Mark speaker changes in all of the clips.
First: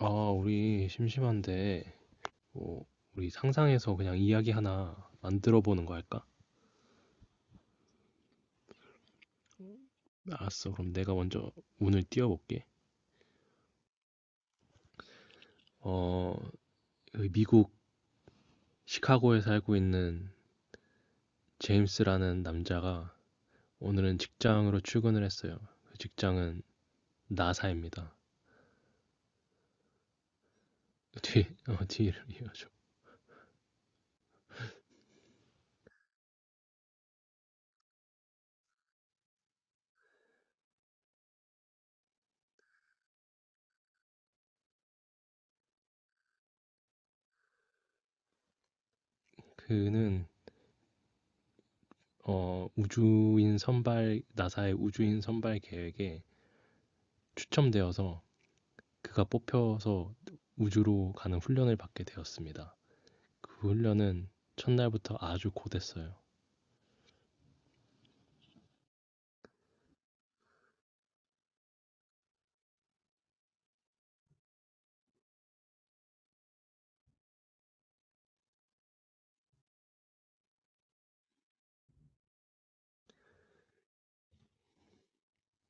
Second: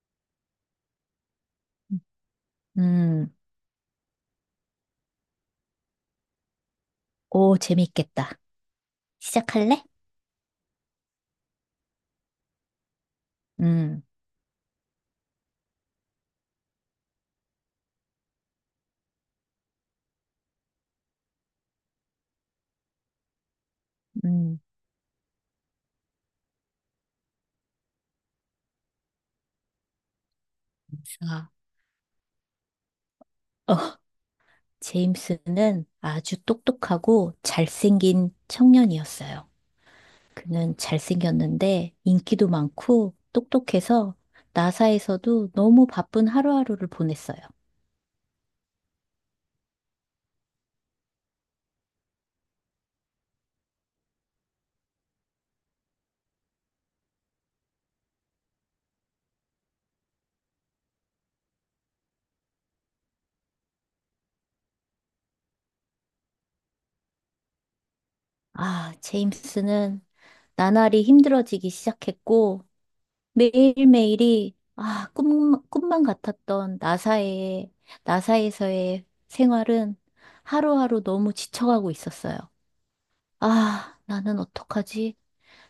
Speaker 1: 아, 우리 심심한데, 뭐, 우리
Speaker 2: 음.
Speaker 1: 상상해서 그냥 이야기 하나 만들어 보는 거 할까?
Speaker 2: 오, 재밌겠다. 시작할래?
Speaker 1: 알았어. 그럼 내가 먼저 운을 띄워볼게.
Speaker 2: 음.
Speaker 1: 어, 그 미국 시카고에 살고 있는 제임스라는 남자가 오늘은
Speaker 2: 음.
Speaker 1: 직장으로 출근을 했어요. 그 직장은 나사입니다. 뒤,
Speaker 2: 아,
Speaker 1: 뒤를 이어줘.
Speaker 2: 어, 제임스는 아주 똑똑하고 잘생긴 청년이었어요. 그는 잘생겼는데 인기도 많고 똑똑해서 나사에서도 너무 바쁜 하루하루를 보냈어요.
Speaker 1: 그는, 우주인 선발, 나사의 우주인 선발 계획에 추첨되어서 그가 뽑혀서 우주로 가는 훈련을 받게 되었습니다. 그 훈련은 첫날부터 아주 고됐어요.
Speaker 2: 아, 제임스는 나날이 힘들어지기 시작했고 매일매일이 아, 꿈만 같았던 나사에서의 생활은 하루하루 너무 지쳐가고 있었어요. 아, 나는 어떡하지?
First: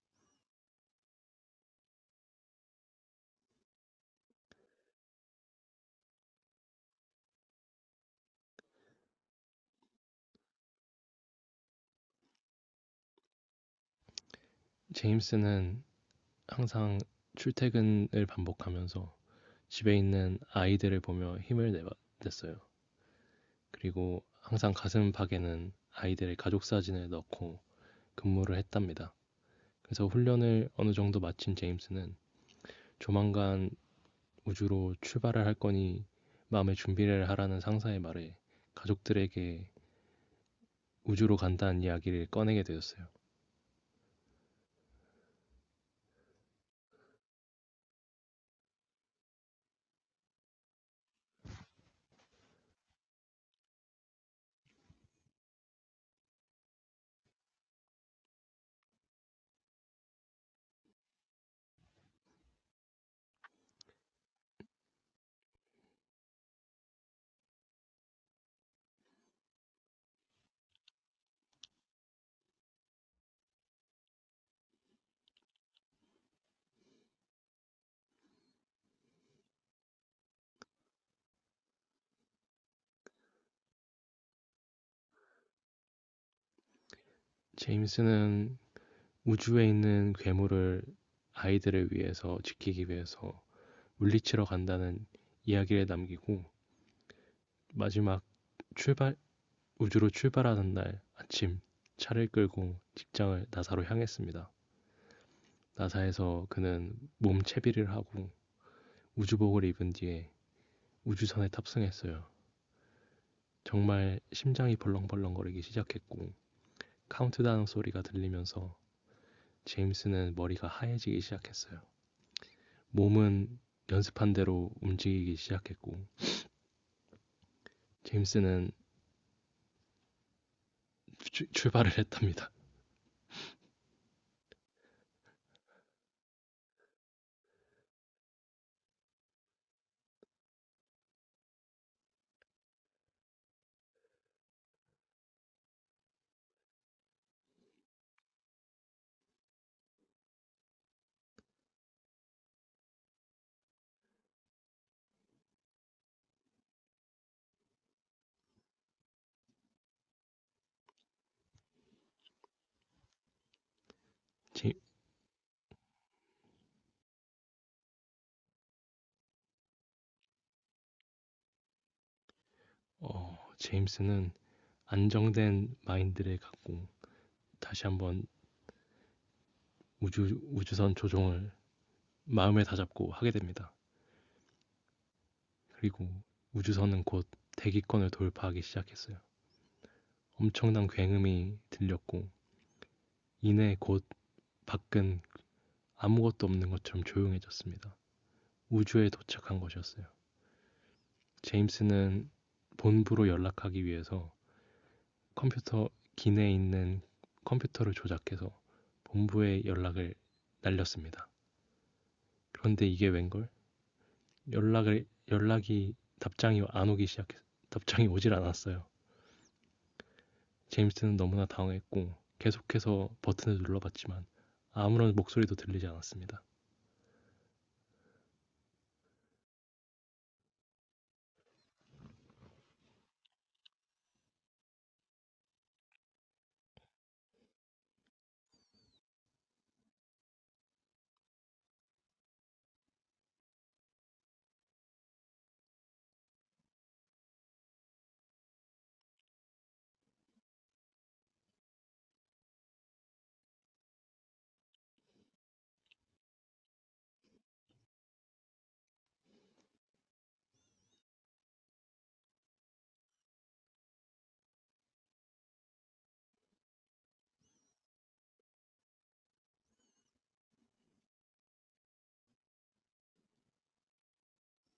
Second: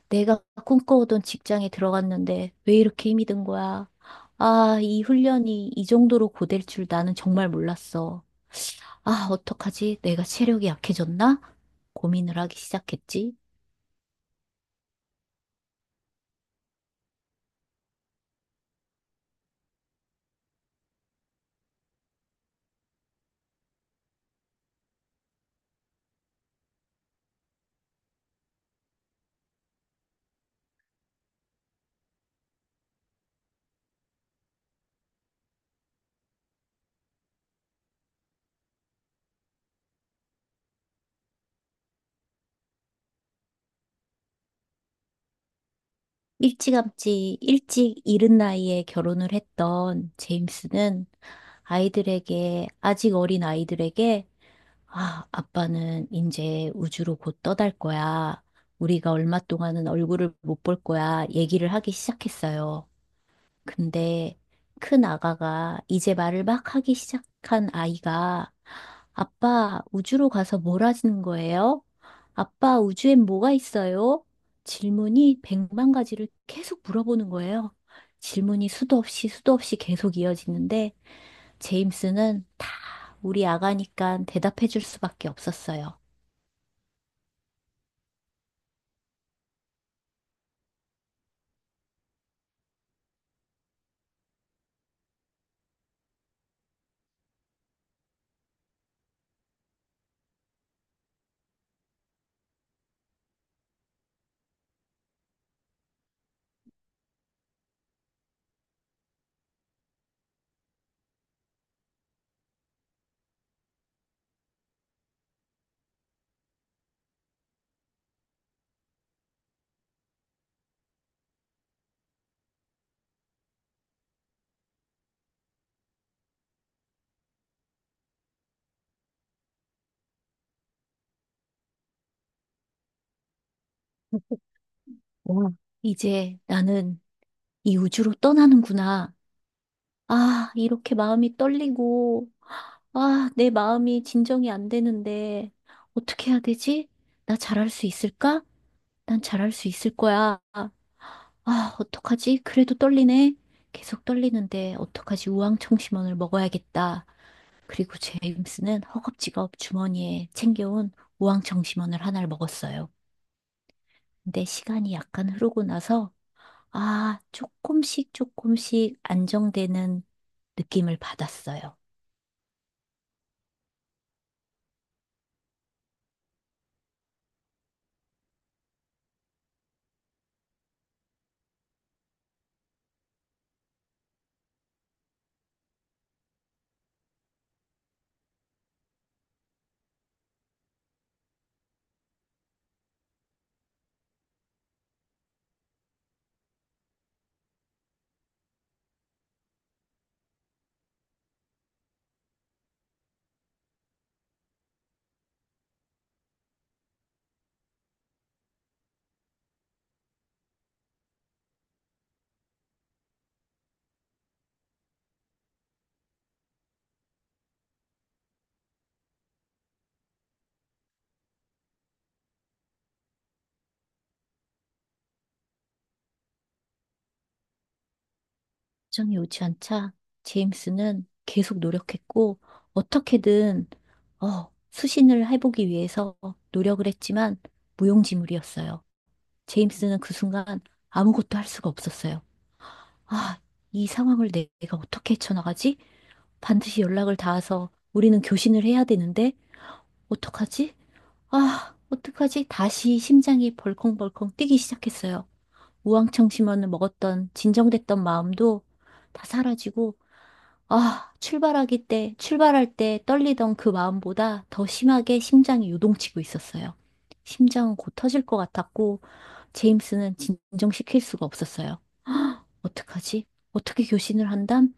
Speaker 2: 내가 꿈꿔오던 직장에 들어갔는데 왜 이렇게 힘이 든 거야? 아, 이 훈련이 이 정도로 고될 줄 나는 정말 몰랐어. 아, 어떡하지? 내가 체력이 약해졌나? 고민을 하기 시작했지.
Speaker 1: 제임스는 항상 출퇴근을 반복하면서 집에 있는 아이들을 보며 냈어요. 그리고 항상 가슴팍에는 아이들의 가족 사진을 넣고 근무를 했답니다. 그래서 훈련을 어느 정도 마친 제임스는 조만간 우주로 출발을 할 거니 마음의 준비를 하라는 상사의 말에 가족들에게 우주로 간다는 이야기를 꺼내게 되었어요.
Speaker 2: 일찌감치 일찍 이른 나이에 결혼을 했던 제임스는 아이들에게, 아직 어린 아이들에게, 아, 아빠는 이제 우주로 곧 떠날 거야. 우리가 얼마 동안은 얼굴을 못 볼 거야. 얘기를 하기 시작했어요. 근데 큰 아가가 이제 말을 막 하기 시작한 아이가 아빠 우주로 가서 뭘 하시는 거예요? 아빠 우주엔 뭐가 있어요? 질문이 백만 가지를 계속 물어보는 거예요. 질문이 수도 없이 계속 이어지는데 제임스는 다 우리 아가니까 대답해 줄 수밖에 없었어요.
Speaker 1: 제임스는 우주에 있는 괴물을 아이들을 위해서 지키기 위해서 물리치러 간다는 이야기를 남기고 마지막 출발 우주로 출발하는 날 아침 차를 끌고 직장을 나사로 향했습니다. 나사에서 그는 몸 채비를 하고 우주복을 입은 뒤에 우주선에 탑승했어요. 정말 심장이 벌렁벌렁거리기 시작했고 카운트다운 소리가 들리면서 제임스는 머리가 하얘지기 시작했어요. 몸은 연습한 대로 움직이기 시작했고 제임스는 출발을 했답니다.
Speaker 2: 와, 이제 나는 이 우주로 떠나는구나. 아, 이렇게 마음이 떨리고 아, 내 마음이 진정이 안 되는데, 어떻게 해야 되지? 나 잘할 수 있을까? 난 잘할 수 있을 거야. 아, 어떡하지? 그래도 떨리네. 계속 떨리는데, 어떡하지? 우황청심원을 먹어야겠다. 그리고 제임스는 허겁지겁 주머니에 챙겨온 우황청심원을 하나를 먹었어요. 근데
Speaker 1: 제,
Speaker 2: 시간이 약간 흐르고 나서 아, 조금씩 조금씩 안정되는 느낌을 받았어요.
Speaker 1: 제임스는 안정된 마인드를 갖고 다시 한번 우주선 조종을 마음에 다잡고 하게 됩니다. 그리고 우주선은 곧 대기권을 돌파하기 시작했어요. 엄청난 굉음이 들렸고 이내 곧 밖은 아무것도 없는 것처럼 조용해졌습니다. 우주에 도착한 것이었어요. 제임스는 본부로 연락하기 위해서 컴퓨터 기내에 있는 컴퓨터를 조작해서 본부에 연락을 날렸습니다. 그런데 이게 웬걸? 연락을 연락이 답장이 안 오기 시작했 답장이 오질 않았어요. 제임스는 너무나 당황했고 계속해서 버튼을 눌러봤지만 아무런 목소리도 들리지 않았습니다.
Speaker 2: 정이 오지 않자 제임스는 계속 노력했고 어떻게든 수신을 해보기 위해서 노력을 했지만 무용지물이었어요. 제임스는 그 순간 아무것도 할 수가 없었어요. 아, 이 상황을 내가 어떻게 헤쳐나가지? 반드시 연락을 닿아서 우리는 교신을 해야 되는데 어떡하지? 아, 어떡하지? 다시 심장이 벌컹벌컹 뛰기 시작했어요. 우황청 심원을 먹었던 진정됐던 마음도 다 사라지고 아, 출발할 때 떨리던 그 마음보다 더 심하게 심장이 요동치고 있었어요. 심장은 곧 터질 것 같았고 제임스는 진정시킬 수가 없었어요. 어떡하지? 어떻게 교신을 한담?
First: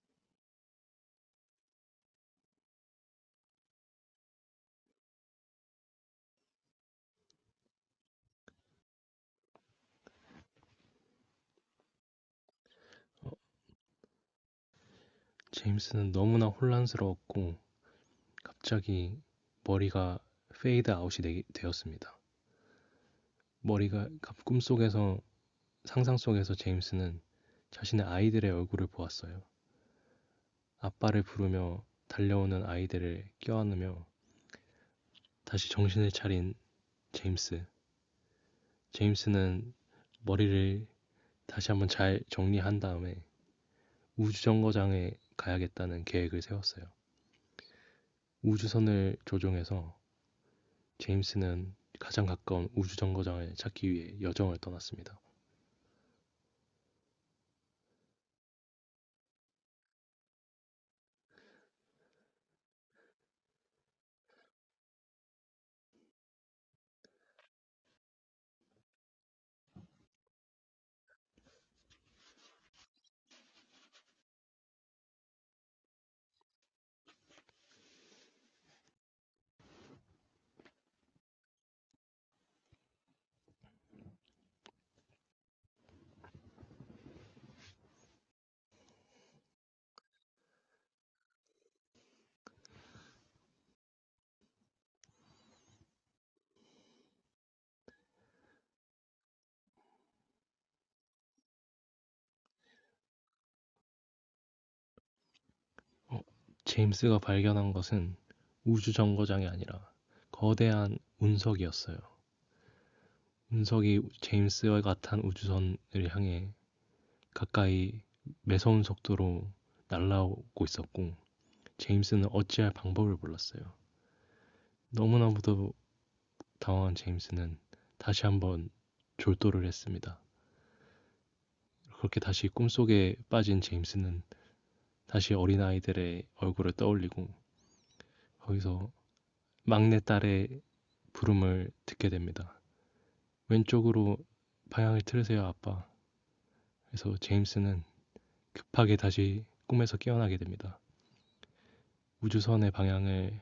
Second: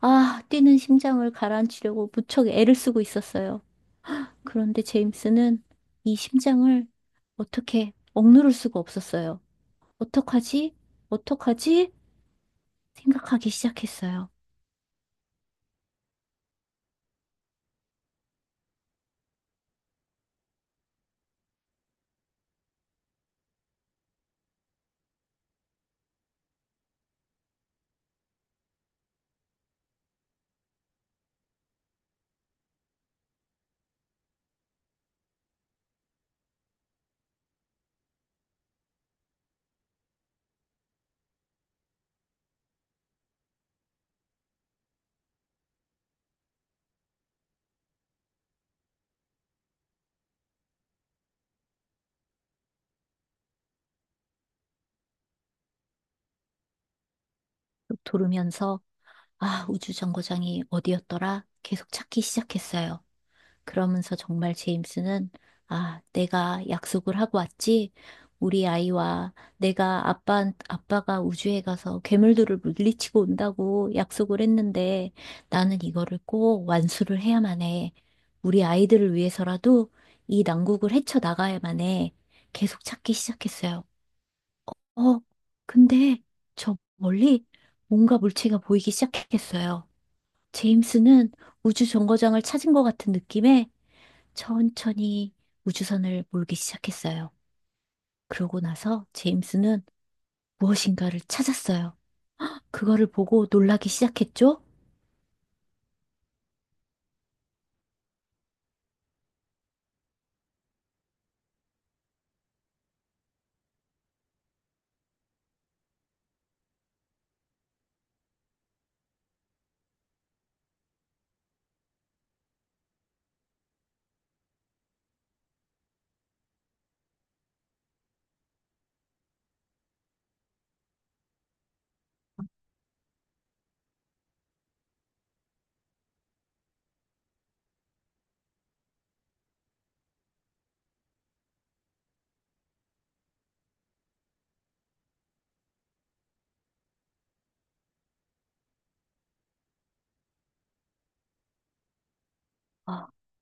Speaker 2: 아, 뛰는 심장을 가라앉히려고 무척 애를 쓰고 있었어요. 그런데 제임스는 이 심장을 어떻게 억누를 수가 없었어요. 어떡하지? 어떡하지?
Speaker 1: 어,
Speaker 2: 생각하기 시작했어요.
Speaker 1: 제임스는 너무나 혼란스러웠고 갑자기 머리가 었습니다 머리가 꿈속에서 상상 속에서 제임스는 자신의 아이들의 얼굴을 보았어요. 아빠를 부르며 달려오는 아이들을 껴안으며 다시 정신을 차린 제임스. 제임스는 머리를 다시 한번 잘 정리한 다음에 우주정거장에 가야겠다는 계획을 세웠어요. 우주선을 조종해서 제임스는 가장 가까운 우주정거장을 찾기 위해 여정을 떠났습니다.
Speaker 2: 쭉 돌으면서, 아, 우주정거장이 어디였더라? 계속 찾기 시작했어요. 그러면서 정말 제임스는 아, 내가 약속을 하고 왔지. 우리 아이와 내가 아빠가 우주에 가서 괴물들을 물리치고 온다고 약속을 했는데 나는 이거를 꼭 완수를 해야만 해. 우리 아이들을 위해서라도 이 난국을 헤쳐나가야만 해. 계속 찾기 시작했어요. 어, 근데 저 멀리 뭔가 물체가 보이기 시작했어요. 제임스는 우주 정거장을 찾은 것 같은 느낌에 천천히 우주선을 몰기 시작했어요. 그러고 나서 제임스는 무엇인가를 찾았어요. 그거를 보고 놀라기 시작했죠?
Speaker 1: 제임스가 발견한 것은 우주정거장이 아니라 거대한 운석이었어요. 운석이 제임스와 같은 우주선을 향해 가까이 매서운 속도로 날아오고 있었고 제임스는 어찌할 방법을 몰랐어요. 너무나도 당황한 제임스는 다시 한번 졸도를 했습니다. 그렇게 다시 꿈속에 빠진 제임스는 다시 어린아이들의 얼굴을 떠올리고 거기서 막내딸의 부름을 듣게 됩니다. 왼쪽으로 방향을 틀으세요, 아빠. 그래서 제임스는 급하게 다시 꿈에서 깨어나게 됩니다. 우주선의
Speaker 2: 아,
Speaker 1: 방향을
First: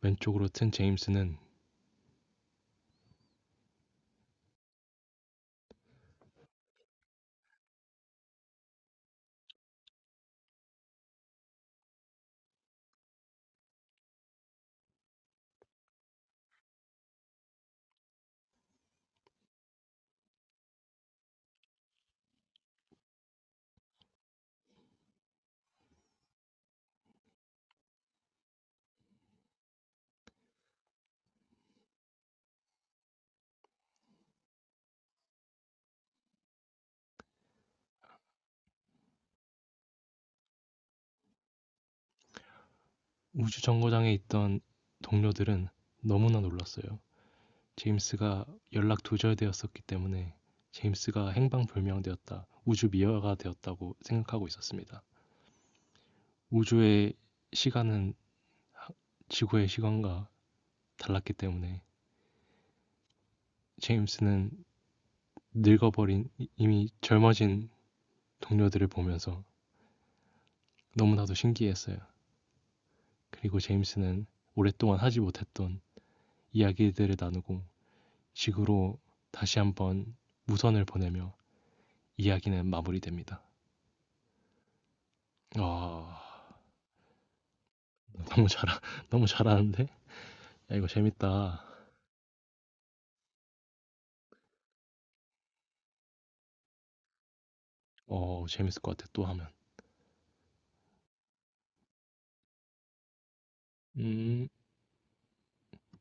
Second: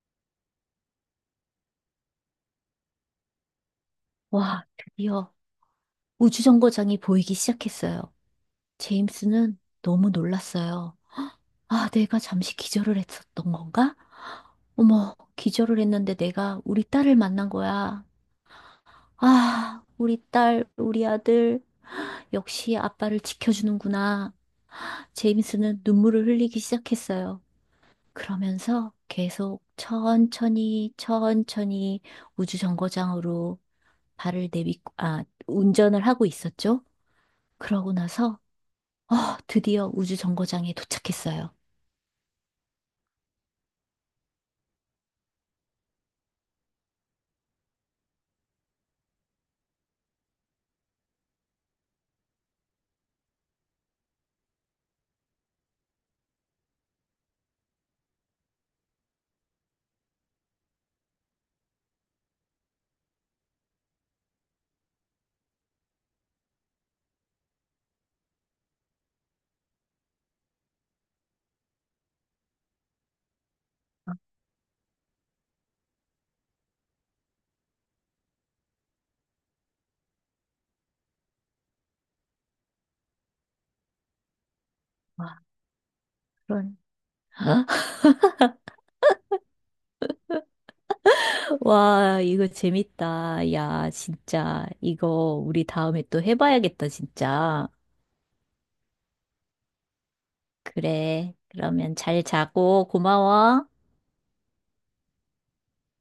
Speaker 1: 왼쪽으로 튼 제임스는
Speaker 2: 와, 드디어 우주정거장이 보이기 시작했어요. 제임스는 너무 놀랐어요. 아, 내가 잠시 기절을 했었던 건가? 어머, 기절을 했는데 내가 우리 딸을 만난 거야. 아, 우리 딸, 우리 아들, 역시 아빠를 지켜주는구나. 제임스는 눈물을 흘리기 시작했어요. 그러면서 계속 천천히 우주정거장으로 발을 내딛고, 아, 운전을 하고 있었죠. 그러고 나서, 어, 드디어 우주정거장에 도착했어요.
Speaker 1: 우주 정거장에 있던 동료들은 너무나 놀랐어요. 제임스가 연락 두절되었었기 때문에 제임스가 행방불명되었다, 우주 미화가 되었다고 생각하고 있었습니다. 우주의 시간은 지구의 시간과 달랐기 때문에 제임스는 이미 젊어진 동료들을 보면서 너무나도 신기했어요. 그리고 제임스는 오랫동안 하지 못했던 이야기들을 나누고 식으로 다시 한번 무선을 보내며 이야기는 마무리됩니다.
Speaker 2: 와,
Speaker 1: 아
Speaker 2: 그런.
Speaker 1: 너무 잘 너무 잘하는데 야, 이거 재밌다.
Speaker 2: 와, 이거 재밌다. 야, 진짜. 이거 우리 다음에 또 해봐야겠다, 진짜.
Speaker 1: 어 재밌을 것 같아 또 하면.
Speaker 2: 그래. 그러면 잘 자고 고마워.
Speaker 1: 음.